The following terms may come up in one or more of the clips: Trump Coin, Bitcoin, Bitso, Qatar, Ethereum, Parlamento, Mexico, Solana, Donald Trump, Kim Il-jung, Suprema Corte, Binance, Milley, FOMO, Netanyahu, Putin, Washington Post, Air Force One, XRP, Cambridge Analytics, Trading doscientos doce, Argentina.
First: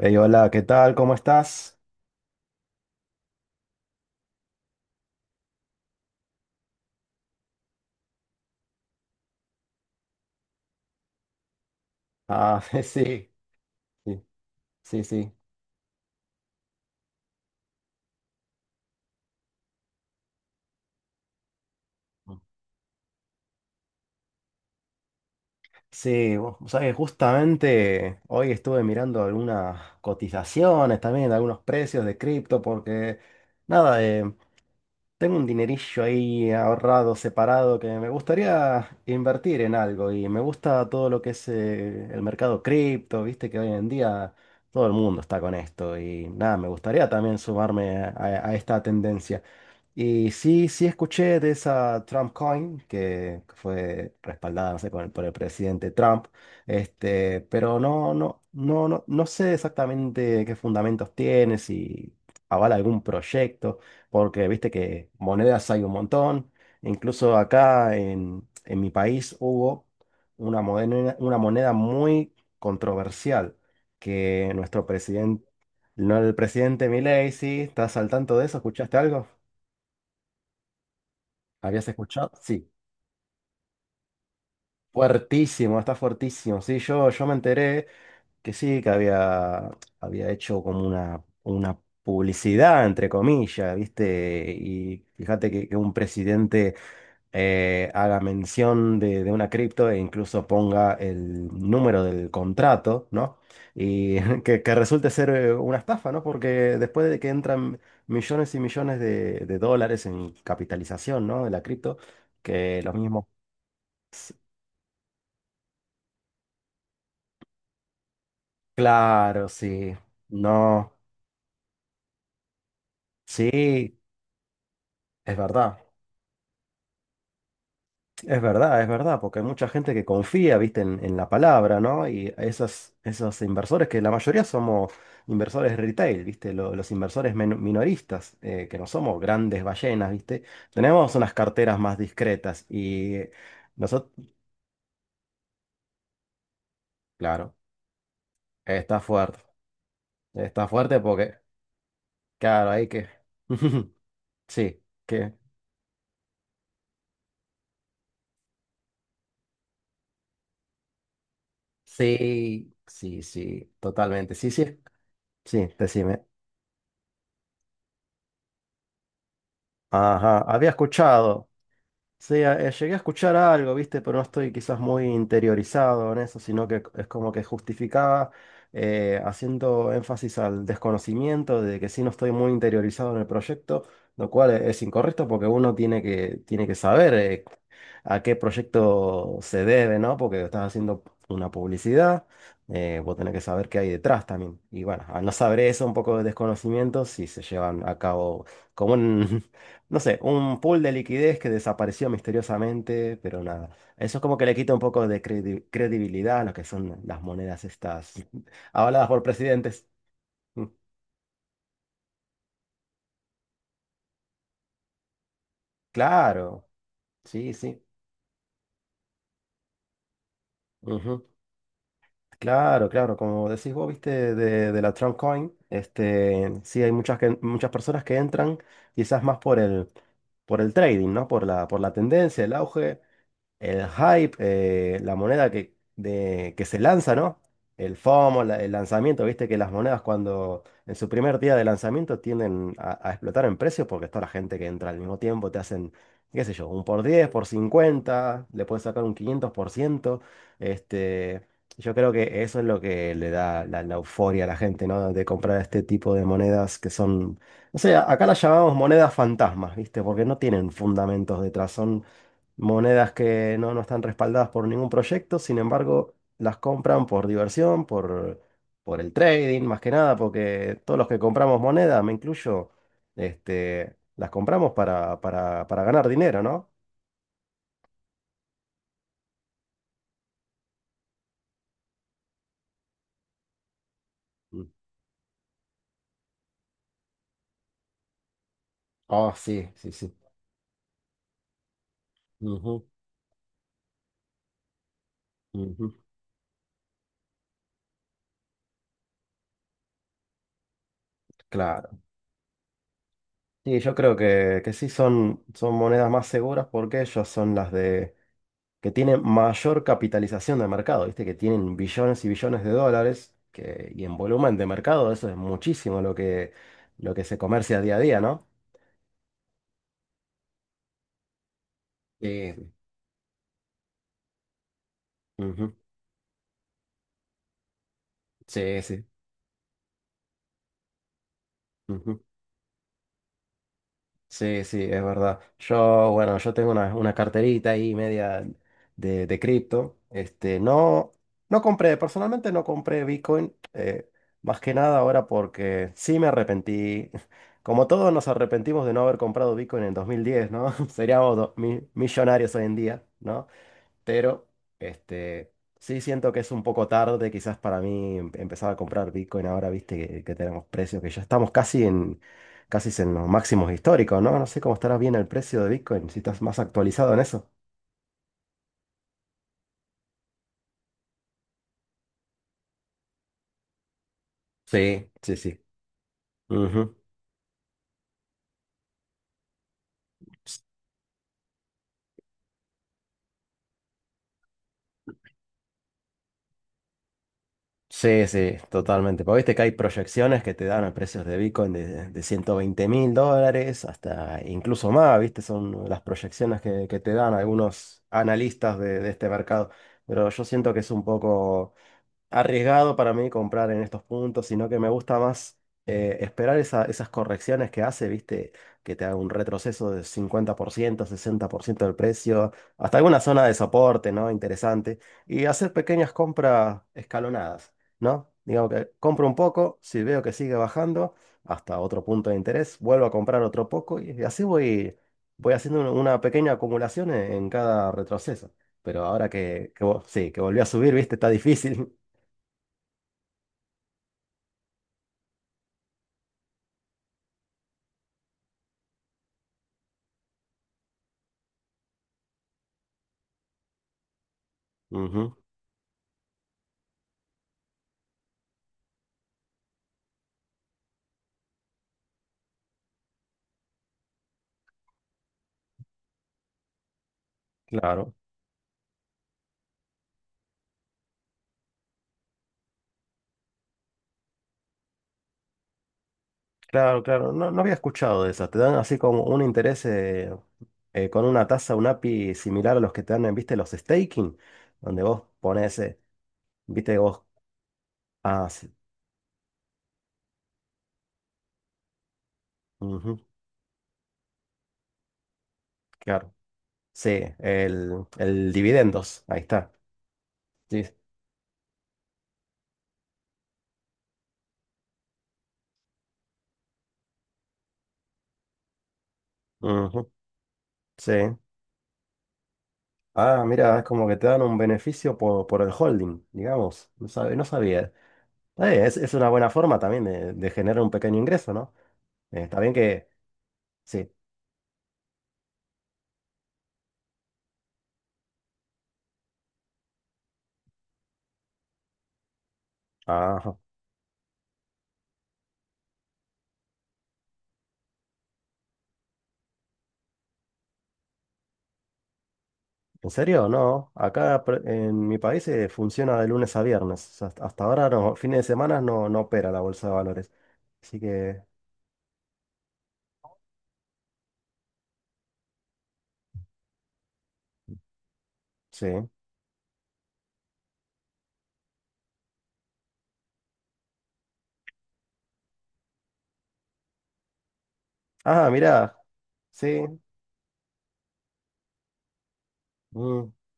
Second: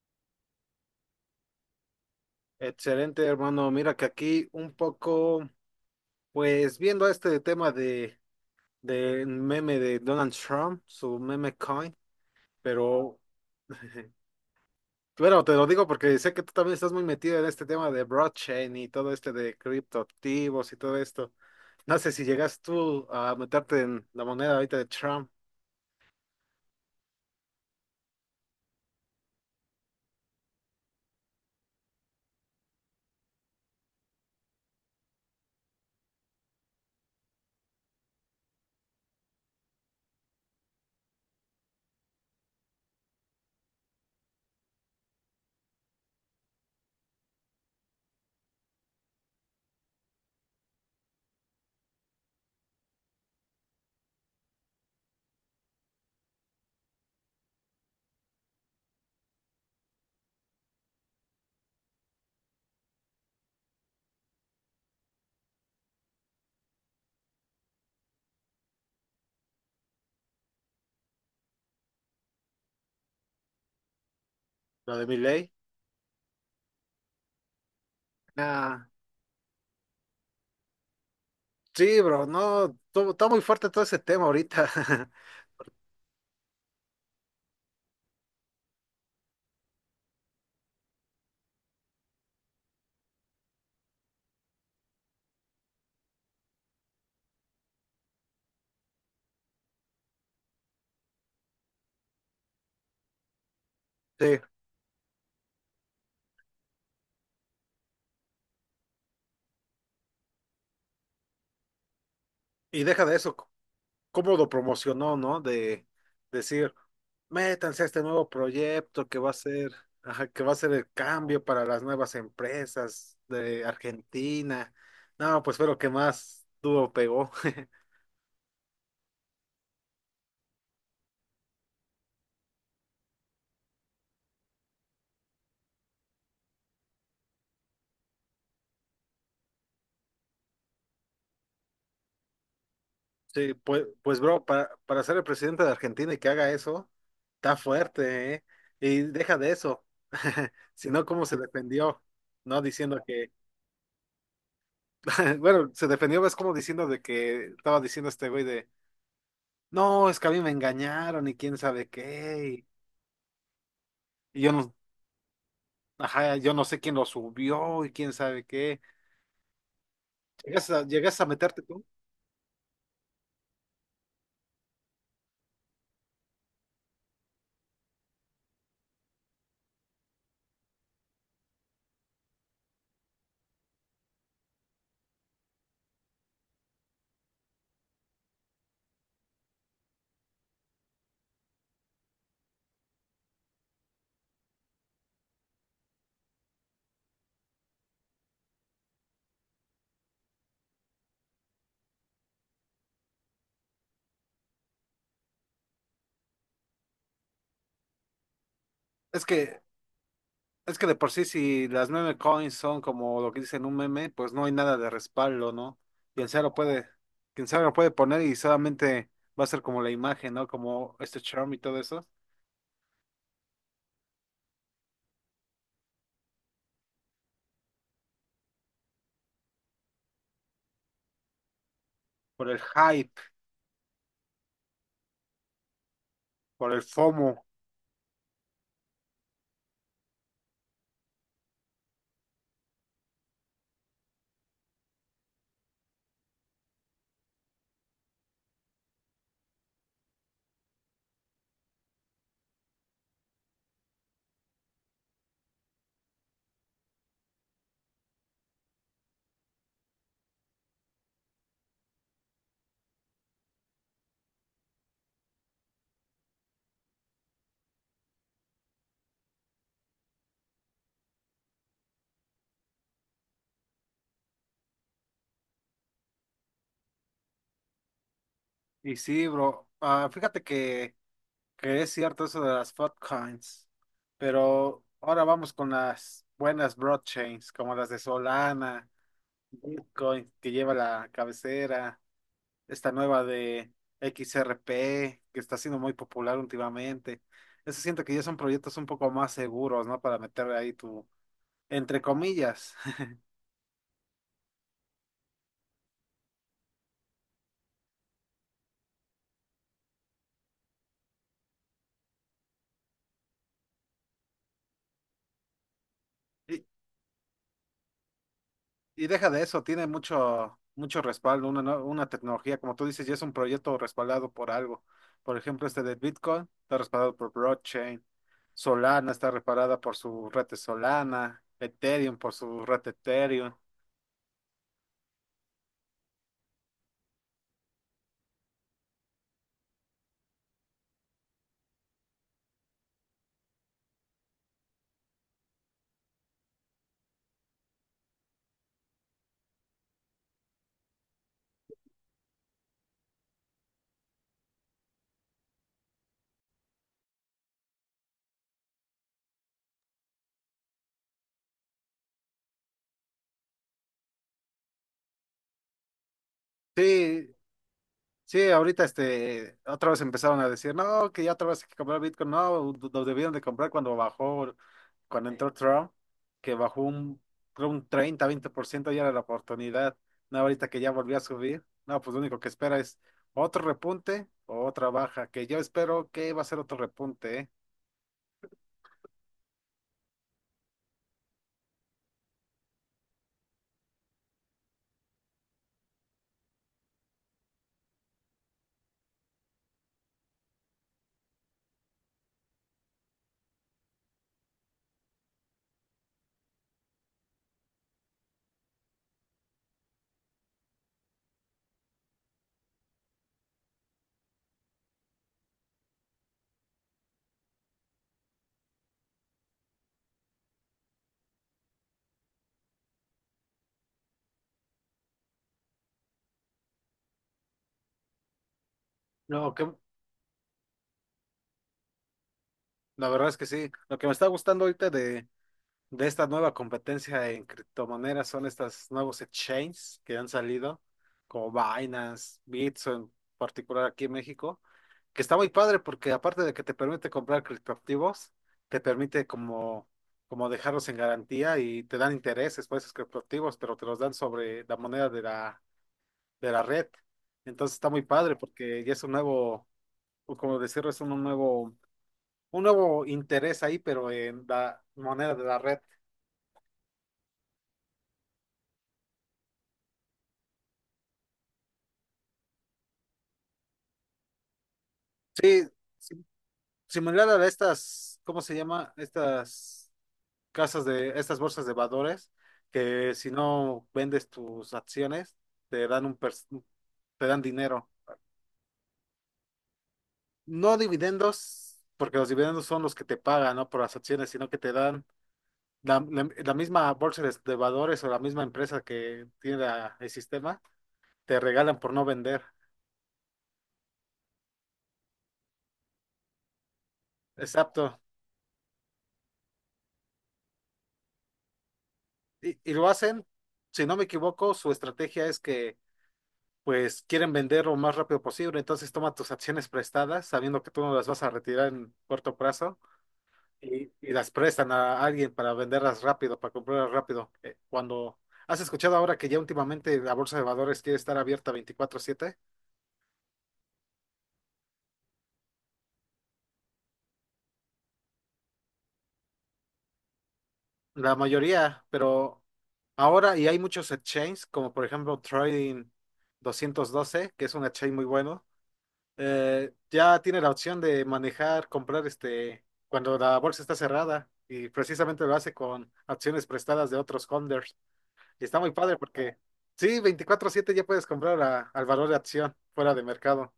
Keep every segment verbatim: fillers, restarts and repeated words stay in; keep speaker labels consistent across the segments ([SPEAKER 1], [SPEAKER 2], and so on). [SPEAKER 1] Hey, hola, ¿qué tal? ¿Cómo estás?
[SPEAKER 2] Excelente, hermano. Mira que aquí un poco, pues viendo este tema de del meme de Donald Trump, su meme coin,
[SPEAKER 1] Ah,
[SPEAKER 2] pero
[SPEAKER 1] sí, sí, sí, sí.
[SPEAKER 2] bueno, te lo digo porque sé que tú también estás muy metido en este tema de blockchain y todo este de criptoactivos y todo esto. No sé si llegas tú a meterte en la moneda ahorita de Trump,
[SPEAKER 1] Sí, vos sabés, justamente hoy estuve mirando algunas cotizaciones también, algunos precios de cripto, porque nada, eh, tengo un dinerillo ahí ahorrado, separado, que me gustaría invertir en algo y me gusta todo lo que es eh, el mercado cripto, viste que hoy en día todo el mundo está con esto y nada, me gustaría también sumarme a a esta tendencia. Y sí, sí escuché de esa Trump Coin que fue respaldada, no sé, con el- por el presidente Trump, este, pero no, no, no, no, no sé exactamente qué fundamentos tiene, si avala algún proyecto, porque viste que monedas hay un montón. Incluso acá en, en mi país hubo una moneda, una moneda muy controversial que nuestro
[SPEAKER 2] la de
[SPEAKER 1] presidente,
[SPEAKER 2] Milley.
[SPEAKER 1] no, el presidente Milei, sí, ¿estás al tanto de eso?
[SPEAKER 2] Ah,
[SPEAKER 1] ¿Escuchaste algo? ¿Habías
[SPEAKER 2] sí, bro,
[SPEAKER 1] escuchado? Sí,
[SPEAKER 2] no, to- está muy fuerte todo ese tema ahorita.
[SPEAKER 1] fuertísimo, está fuertísimo. Sí, yo, yo me enteré que sí, que había, había hecho como una, una publicidad, entre comillas, ¿viste? Y fíjate que, que un presidente eh, haga mención de, de una cripto e incluso ponga el número del contrato, ¿no? Y
[SPEAKER 2] Sí,
[SPEAKER 1] que, que resulte ser eh, una estafa, ¿no? Porque después de que entran millones y millones de, de dólares en capitalización, ¿no? De la cripto, que
[SPEAKER 2] y
[SPEAKER 1] los
[SPEAKER 2] deja de
[SPEAKER 1] mismos...
[SPEAKER 2] eso. ¿Cómo lo promocionó, no? De decir, métanse a este nuevo proyecto que va a
[SPEAKER 1] Claro,
[SPEAKER 2] ser,
[SPEAKER 1] sí.
[SPEAKER 2] ajá, que va a ser el
[SPEAKER 1] No,
[SPEAKER 2] cambio para las nuevas empresas de
[SPEAKER 1] sí,
[SPEAKER 2] Argentina.
[SPEAKER 1] es
[SPEAKER 2] No, pues fue
[SPEAKER 1] verdad.
[SPEAKER 2] lo que más duro pegó.
[SPEAKER 1] Es verdad, es verdad, porque hay mucha gente que confía, viste, en, en la palabra, ¿no? Y esas, esos inversores, que la mayoría somos inversores retail, viste, Lo- los inversores men- minoristas, eh, que no somos grandes ballenas, viste. Tenemos unas carteras más discretas y
[SPEAKER 2] Sí, pues,
[SPEAKER 1] nosotros,
[SPEAKER 2] pues bro, para, para ser el presidente de Argentina y que haga eso,
[SPEAKER 1] claro,
[SPEAKER 2] está fuerte, ¿eh?
[SPEAKER 1] está
[SPEAKER 2] Y deja
[SPEAKER 1] fuerte.
[SPEAKER 2] de eso.
[SPEAKER 1] Está fuerte
[SPEAKER 2] ¿Sino cómo
[SPEAKER 1] porque,
[SPEAKER 2] se defendió, no?
[SPEAKER 1] claro, hay
[SPEAKER 2] Diciendo
[SPEAKER 1] que...
[SPEAKER 2] que,
[SPEAKER 1] Sí, que...
[SPEAKER 2] bueno, se defendió, ves como diciendo de que estaba diciendo este güey de: no, es que a mí me engañaron y quién sabe qué.
[SPEAKER 1] Sí, sí, sí, totalmente.
[SPEAKER 2] Y,
[SPEAKER 1] Sí,
[SPEAKER 2] yo no,
[SPEAKER 1] sí. Sí, decime.
[SPEAKER 2] ajá, yo no sé quién lo subió y quién sabe qué.
[SPEAKER 1] Ajá, había
[SPEAKER 2] ¿Llegas a, llegas a
[SPEAKER 1] escuchado.
[SPEAKER 2] meterte tú?
[SPEAKER 1] Sí, a- eh, llegué a escuchar algo, ¿viste? Pero no estoy quizás muy interiorizado en eso, sino que es como que justificaba eh, haciendo énfasis al desconocimiento de que sí no estoy muy interiorizado en el proyecto, lo cual e- es incorrecto porque uno tiene que, tiene que saber eh, a qué proyecto se debe, ¿no? Porque estás haciendo una publicidad, eh, vos tenés que saber qué hay detrás también. Y bueno, al no saber eso, un poco de desconocimiento, si se llevan a cabo como en no sé, un pool de liquidez que desapareció misteriosamente, pero nada. Eso es como que le quita un poco de credi- credibilidad a lo que son las monedas estas avaladas por
[SPEAKER 2] Es que,
[SPEAKER 1] presidentes. Mm,
[SPEAKER 2] es que de por sí, si las meme coins son como lo que dicen un meme, pues no hay nada de respaldo, ¿no? Quien sea lo
[SPEAKER 1] Claro,
[SPEAKER 2] puede, quien
[SPEAKER 1] sí,
[SPEAKER 2] sea lo
[SPEAKER 1] sí.
[SPEAKER 2] puede poner y solamente va a ser como la imagen, ¿no? Como este
[SPEAKER 1] Ujú.
[SPEAKER 2] charm y todo eso.
[SPEAKER 1] Claro, claro, como decís vos, viste, de, de la Trump Coin, este, sí hay muchas, que- muchas personas que entran quizás más por el, por el trading, ¿no? Por la, por la tendencia,
[SPEAKER 2] Por
[SPEAKER 1] el
[SPEAKER 2] el
[SPEAKER 1] auge.
[SPEAKER 2] hype,
[SPEAKER 1] El hype, eh, la moneda que, de- que
[SPEAKER 2] por
[SPEAKER 1] se
[SPEAKER 2] el
[SPEAKER 1] lanza, ¿no?
[SPEAKER 2] FOMO.
[SPEAKER 1] El FOMO, la- el lanzamiento, viste que las monedas cuando en su primer día de lanzamiento tienden a, a explotar en precio porque está la gente que entra al mismo tiempo, te hacen, qué sé yo, un por diez por cincuenta le puedes sacar un quinientos por ciento. Este, yo creo que eso es lo que le da la, la euforia a la gente, ¿no? De comprar este tipo de monedas que son, no sé, acá las llamamos monedas fantasmas, ¿viste? Porque no tienen fundamentos detrás, son monedas que no, no están respaldadas por ningún proyecto, sin embargo, las compran por diversión, por, por el trading, más que nada, porque todos los que compramos monedas, me incluyo, este, las compramos para, para, para ganar dinero, ¿no?
[SPEAKER 2] Y sí, bro. Ah, fíjate que. que es cierto eso de las altcoins,
[SPEAKER 1] Mm.
[SPEAKER 2] pero ahora vamos con las buenas blockchains, como las de Solana,
[SPEAKER 1] Oh, sí, sí, sí.
[SPEAKER 2] Bitcoin, que lleva la cabecera,
[SPEAKER 1] Ujú,
[SPEAKER 2] esta nueva de X R P, que está siendo
[SPEAKER 1] ujú.
[SPEAKER 2] muy popular últimamente. Eso siento que ya son proyectos un poco más seguros, ¿no? Para meter ahí tu,
[SPEAKER 1] Claro.
[SPEAKER 2] entre comillas.
[SPEAKER 1] Sí, yo creo que, que sí son, son monedas más seguras porque ellos son las de que tienen mayor capitalización de mercado, ¿viste? Que tienen billones y billones de dólares que, y en volumen de mercado eso es muchísimo lo que,
[SPEAKER 2] Y,
[SPEAKER 1] lo que se comercia día a día, ¿no?
[SPEAKER 2] Y deja de eso, tiene mucho, mucho respaldo, una, no- una tecnología,
[SPEAKER 1] Sí,
[SPEAKER 2] como tú dices, ya es un proyecto respaldado por algo. Por ejemplo,
[SPEAKER 1] ujú,
[SPEAKER 2] este de Bitcoin está respaldado por blockchain,
[SPEAKER 1] sí, sí,
[SPEAKER 2] Solana está respaldada por su red de Solana, Ethereum
[SPEAKER 1] ujú.
[SPEAKER 2] por su red de Ethereum.
[SPEAKER 1] Sí, sí, es verdad. Yo, bueno, yo tengo una, una carterita ahí media de, de cripto. Este, no, no compré, personalmente no compré Bitcoin, eh, más que nada ahora porque sí me arrepentí. Como todos nos arrepentimos de no haber comprado Bitcoin en dos mil diez, ¿no? Seríamos do- mi- millonarios hoy en día, ¿no? Pero, este, sí siento que es un poco tarde quizás para mí em- empezar a comprar Bitcoin ahora, viste, que, que tenemos precios que ya estamos casi en, casi en los máximos históricos, ¿no? No sé cómo estará bien el precio de Bitcoin, si estás más actualizado en
[SPEAKER 2] Sí,
[SPEAKER 1] eso.
[SPEAKER 2] Sí, ahorita este, otra vez empezaron a decir, no, que ya otra vez hay que comprar Bitcoin, no, lo debieron de comprar cuando bajó,
[SPEAKER 1] Sí,
[SPEAKER 2] cuando Sí.
[SPEAKER 1] sí,
[SPEAKER 2] entró
[SPEAKER 1] sí.
[SPEAKER 2] Trump, que bajó
[SPEAKER 1] Ujú.
[SPEAKER 2] un, creo un treinta, veinte por ciento, ya era la oportunidad, no,
[SPEAKER 1] S-
[SPEAKER 2] ahorita que ya volvió a subir, no, pues lo único que espera es otro repunte o otra baja, que yo espero que va a ser otro repunte, ¿eh?
[SPEAKER 1] Sí, sí, totalmente. Porque viste que hay proyecciones que te dan a precios de Bitcoin de, de ciento veinte mil dólares hasta incluso más, viste, son las proyecciones que, que te dan algunos analistas de de este mercado. Pero yo siento que es un poco arriesgado para mí comprar en estos puntos, sino que me gusta más eh, esperar esa- esas correcciones que hace, ¿viste? Que te haga un retroceso de cincuenta por ciento, sesenta por ciento del precio, hasta alguna zona de soporte, ¿no? Interesante. Y hacer pequeñas compras escalonadas, ¿no? Digamos que compro un poco, si veo que sigue bajando hasta otro punto de interés, vuelvo a comprar otro poco y así voy, voy haciendo una una pequeña acumulación en en cada retroceso. Pero ahora
[SPEAKER 2] No, que,
[SPEAKER 1] que, que, vo- sí, que volvió a subir, ¿viste? Está difícil.
[SPEAKER 2] la verdad es que sí, lo que me está gustando ahorita de, de esta nueva competencia en criptomonedas son estos nuevos exchanges que han salido, como Binance, Bitso en particular aquí en México, que está
[SPEAKER 1] Ujú.
[SPEAKER 2] muy padre porque aparte de que te permite comprar criptoactivos, te permite como, como dejarlos en garantía y te dan intereses por esos criptoactivos, pero te los dan sobre la moneda de la, de la, red. Entonces está muy
[SPEAKER 1] Claro,
[SPEAKER 2] padre porque ya es un nuevo, o como decirlo, es un nuevo, un nuevo interés ahí, pero en la moneda de la red.
[SPEAKER 1] claro, claro. No, no había escuchado de esas. Te dan así como un interés eh, eh, con una tasa, un A P I similar a los que te dan, en, viste, los staking, donde vos
[SPEAKER 2] Sí,
[SPEAKER 1] pones, eh, viste, vos.
[SPEAKER 2] similar a estas, ¿cómo
[SPEAKER 1] Ah,
[SPEAKER 2] se
[SPEAKER 1] sí.
[SPEAKER 2] llama? Estas casas de, estas bolsas de valores, que
[SPEAKER 1] Ujú.
[SPEAKER 2] si no vendes tus acciones, te dan un, per-
[SPEAKER 1] Claro. Sí,
[SPEAKER 2] te dan dinero.
[SPEAKER 1] el, el dividendos. Ahí está.
[SPEAKER 2] No
[SPEAKER 1] Sí.
[SPEAKER 2] dividendos, porque los dividendos son los que te pagan, ¿no? Por las acciones, sino que te dan la, la- la misma bolsa de, de valores o la misma empresa que tiene la- el
[SPEAKER 1] Ujú.
[SPEAKER 2] sistema,
[SPEAKER 1] Sí.
[SPEAKER 2] te regalan por no vender.
[SPEAKER 1] Ah, mira, es como que te dan un beneficio por, por el holding, digamos. No sabe- no sabía.
[SPEAKER 2] Exacto.
[SPEAKER 1] Eh, es, es una buena forma también de, de generar un pequeño ingreso, ¿no? Eh,
[SPEAKER 2] Y,
[SPEAKER 1] está bien
[SPEAKER 2] y lo
[SPEAKER 1] que.
[SPEAKER 2] hacen, si no me
[SPEAKER 1] Sí.
[SPEAKER 2] equivoco, su estrategia es que pues quieren vender lo más rápido posible, entonces toma tus acciones prestadas, sabiendo que tú no las vas a retirar en corto plazo,
[SPEAKER 1] Ajá.
[SPEAKER 2] y, y las prestan a alguien para venderlas rápido, para comprarlas rápido. Eh, ¿cuando has escuchado ahora que ya últimamente la bolsa de valores quiere estar abierta veinticuatro siete
[SPEAKER 1] ¿En serio? No. Acá pre- en mi país eh, funciona de lunes a viernes. O sea, hasta hasta ahora, no, fines de semana no, no opera la bolsa de valores. Así
[SPEAKER 2] la
[SPEAKER 1] que,
[SPEAKER 2] mayoría? Pero ahora y hay muchos exchanges, como por ejemplo Trading doscientos doce, que es un exchange muy bueno,
[SPEAKER 1] sí.
[SPEAKER 2] eh, ya tiene la opción de manejar, comprar este, cuando la bolsa está cerrada, y precisamente lo hace con acciones prestadas de otros holders. Y
[SPEAKER 1] Ah,
[SPEAKER 2] está muy
[SPEAKER 1] mirá.
[SPEAKER 2] padre porque
[SPEAKER 1] Sí.
[SPEAKER 2] sí, veinticuatro siete ya puedes comprar a- al valor de acción fuera de
[SPEAKER 1] Mm.
[SPEAKER 2] mercado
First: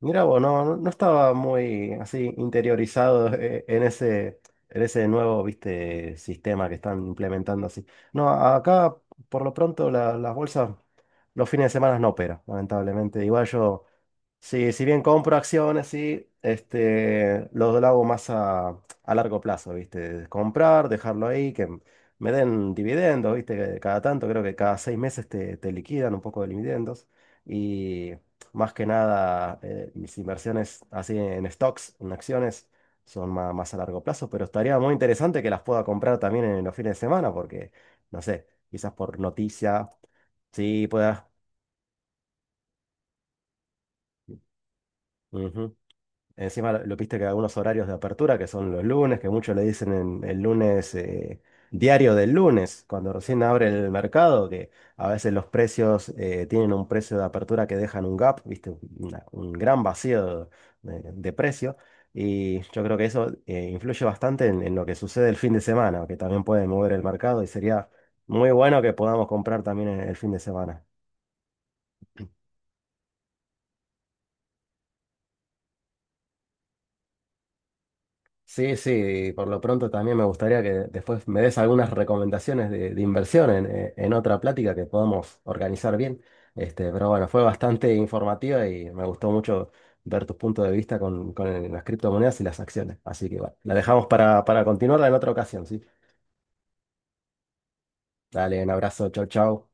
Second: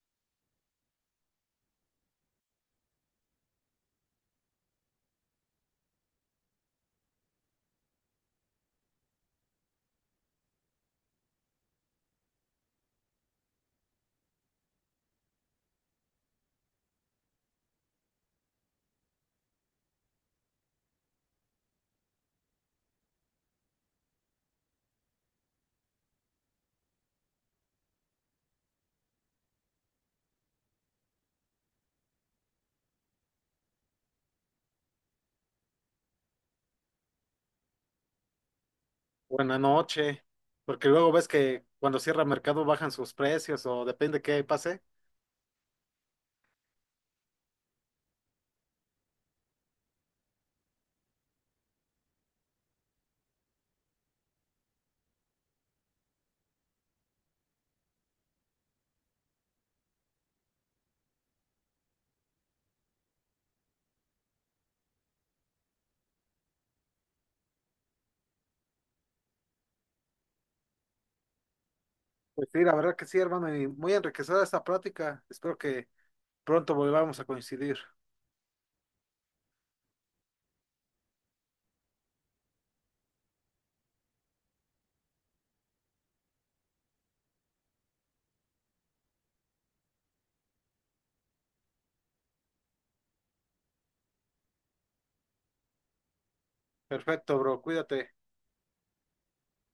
[SPEAKER 1] Mirá vos, no, no no estaba muy así interiorizado eh, en ese, en ese nuevo, viste, sistema que están implementando así. No, a- acá por lo pronto la- las bolsas los fines de semana no operan, lamentablemente. Igual yo... Sí, si bien compro acciones, sí, este, lo, lo hago más a, a largo plazo, ¿viste? Comprar, dejarlo ahí, que m- me den dividendos, ¿viste? Que cada tanto, creo que cada seis meses te, te liquidan un poco de dividendos. Y más que nada, eh, mis inversiones así en stocks, en acciones, son más, más a largo plazo, pero estaría muy interesante que las pueda comprar también en los fines de semana, porque, no sé, quizás por
[SPEAKER 2] o en la
[SPEAKER 1] noticia,
[SPEAKER 2] noche,
[SPEAKER 1] sí,
[SPEAKER 2] porque luego ves
[SPEAKER 1] pueda.
[SPEAKER 2] que cuando cierra mercado bajan sus precios o depende qué pase.
[SPEAKER 1] Encima lo, lo viste que algunos horarios de apertura, que son los lunes, que muchos le dicen en- el lunes, eh, diario del lunes, cuando recién abre el mercado, que a veces los precios eh, tienen un precio de apertura que dejan un gap, viste, Una- un gran vacío de, de precio. Y yo creo que eso eh, influye bastante en, en lo que sucede el fin de semana, que también puede mover el mercado y sería muy bueno que podamos comprar también el el fin de semana.
[SPEAKER 2] Pues sí, la verdad que sí, hermano, y muy enriquecedora esta práctica. Espero que pronto volvamos a coincidir.
[SPEAKER 1] Sí, sí, por lo pronto también me gustaría que después me des algunas recomendaciones de, de inversión en, eh, en otra plática que podamos organizar bien. Este, pero bueno, fue bastante informativa y me gustó mucho ver tus puntos de vista con, con el- las criptomonedas y las acciones. Así que bueno, la dejamos para, para continuarla en otra ocasión, ¿sí?
[SPEAKER 2] Perfecto, bro, cuídate.
[SPEAKER 1] Dale, un abrazo, chau, chau.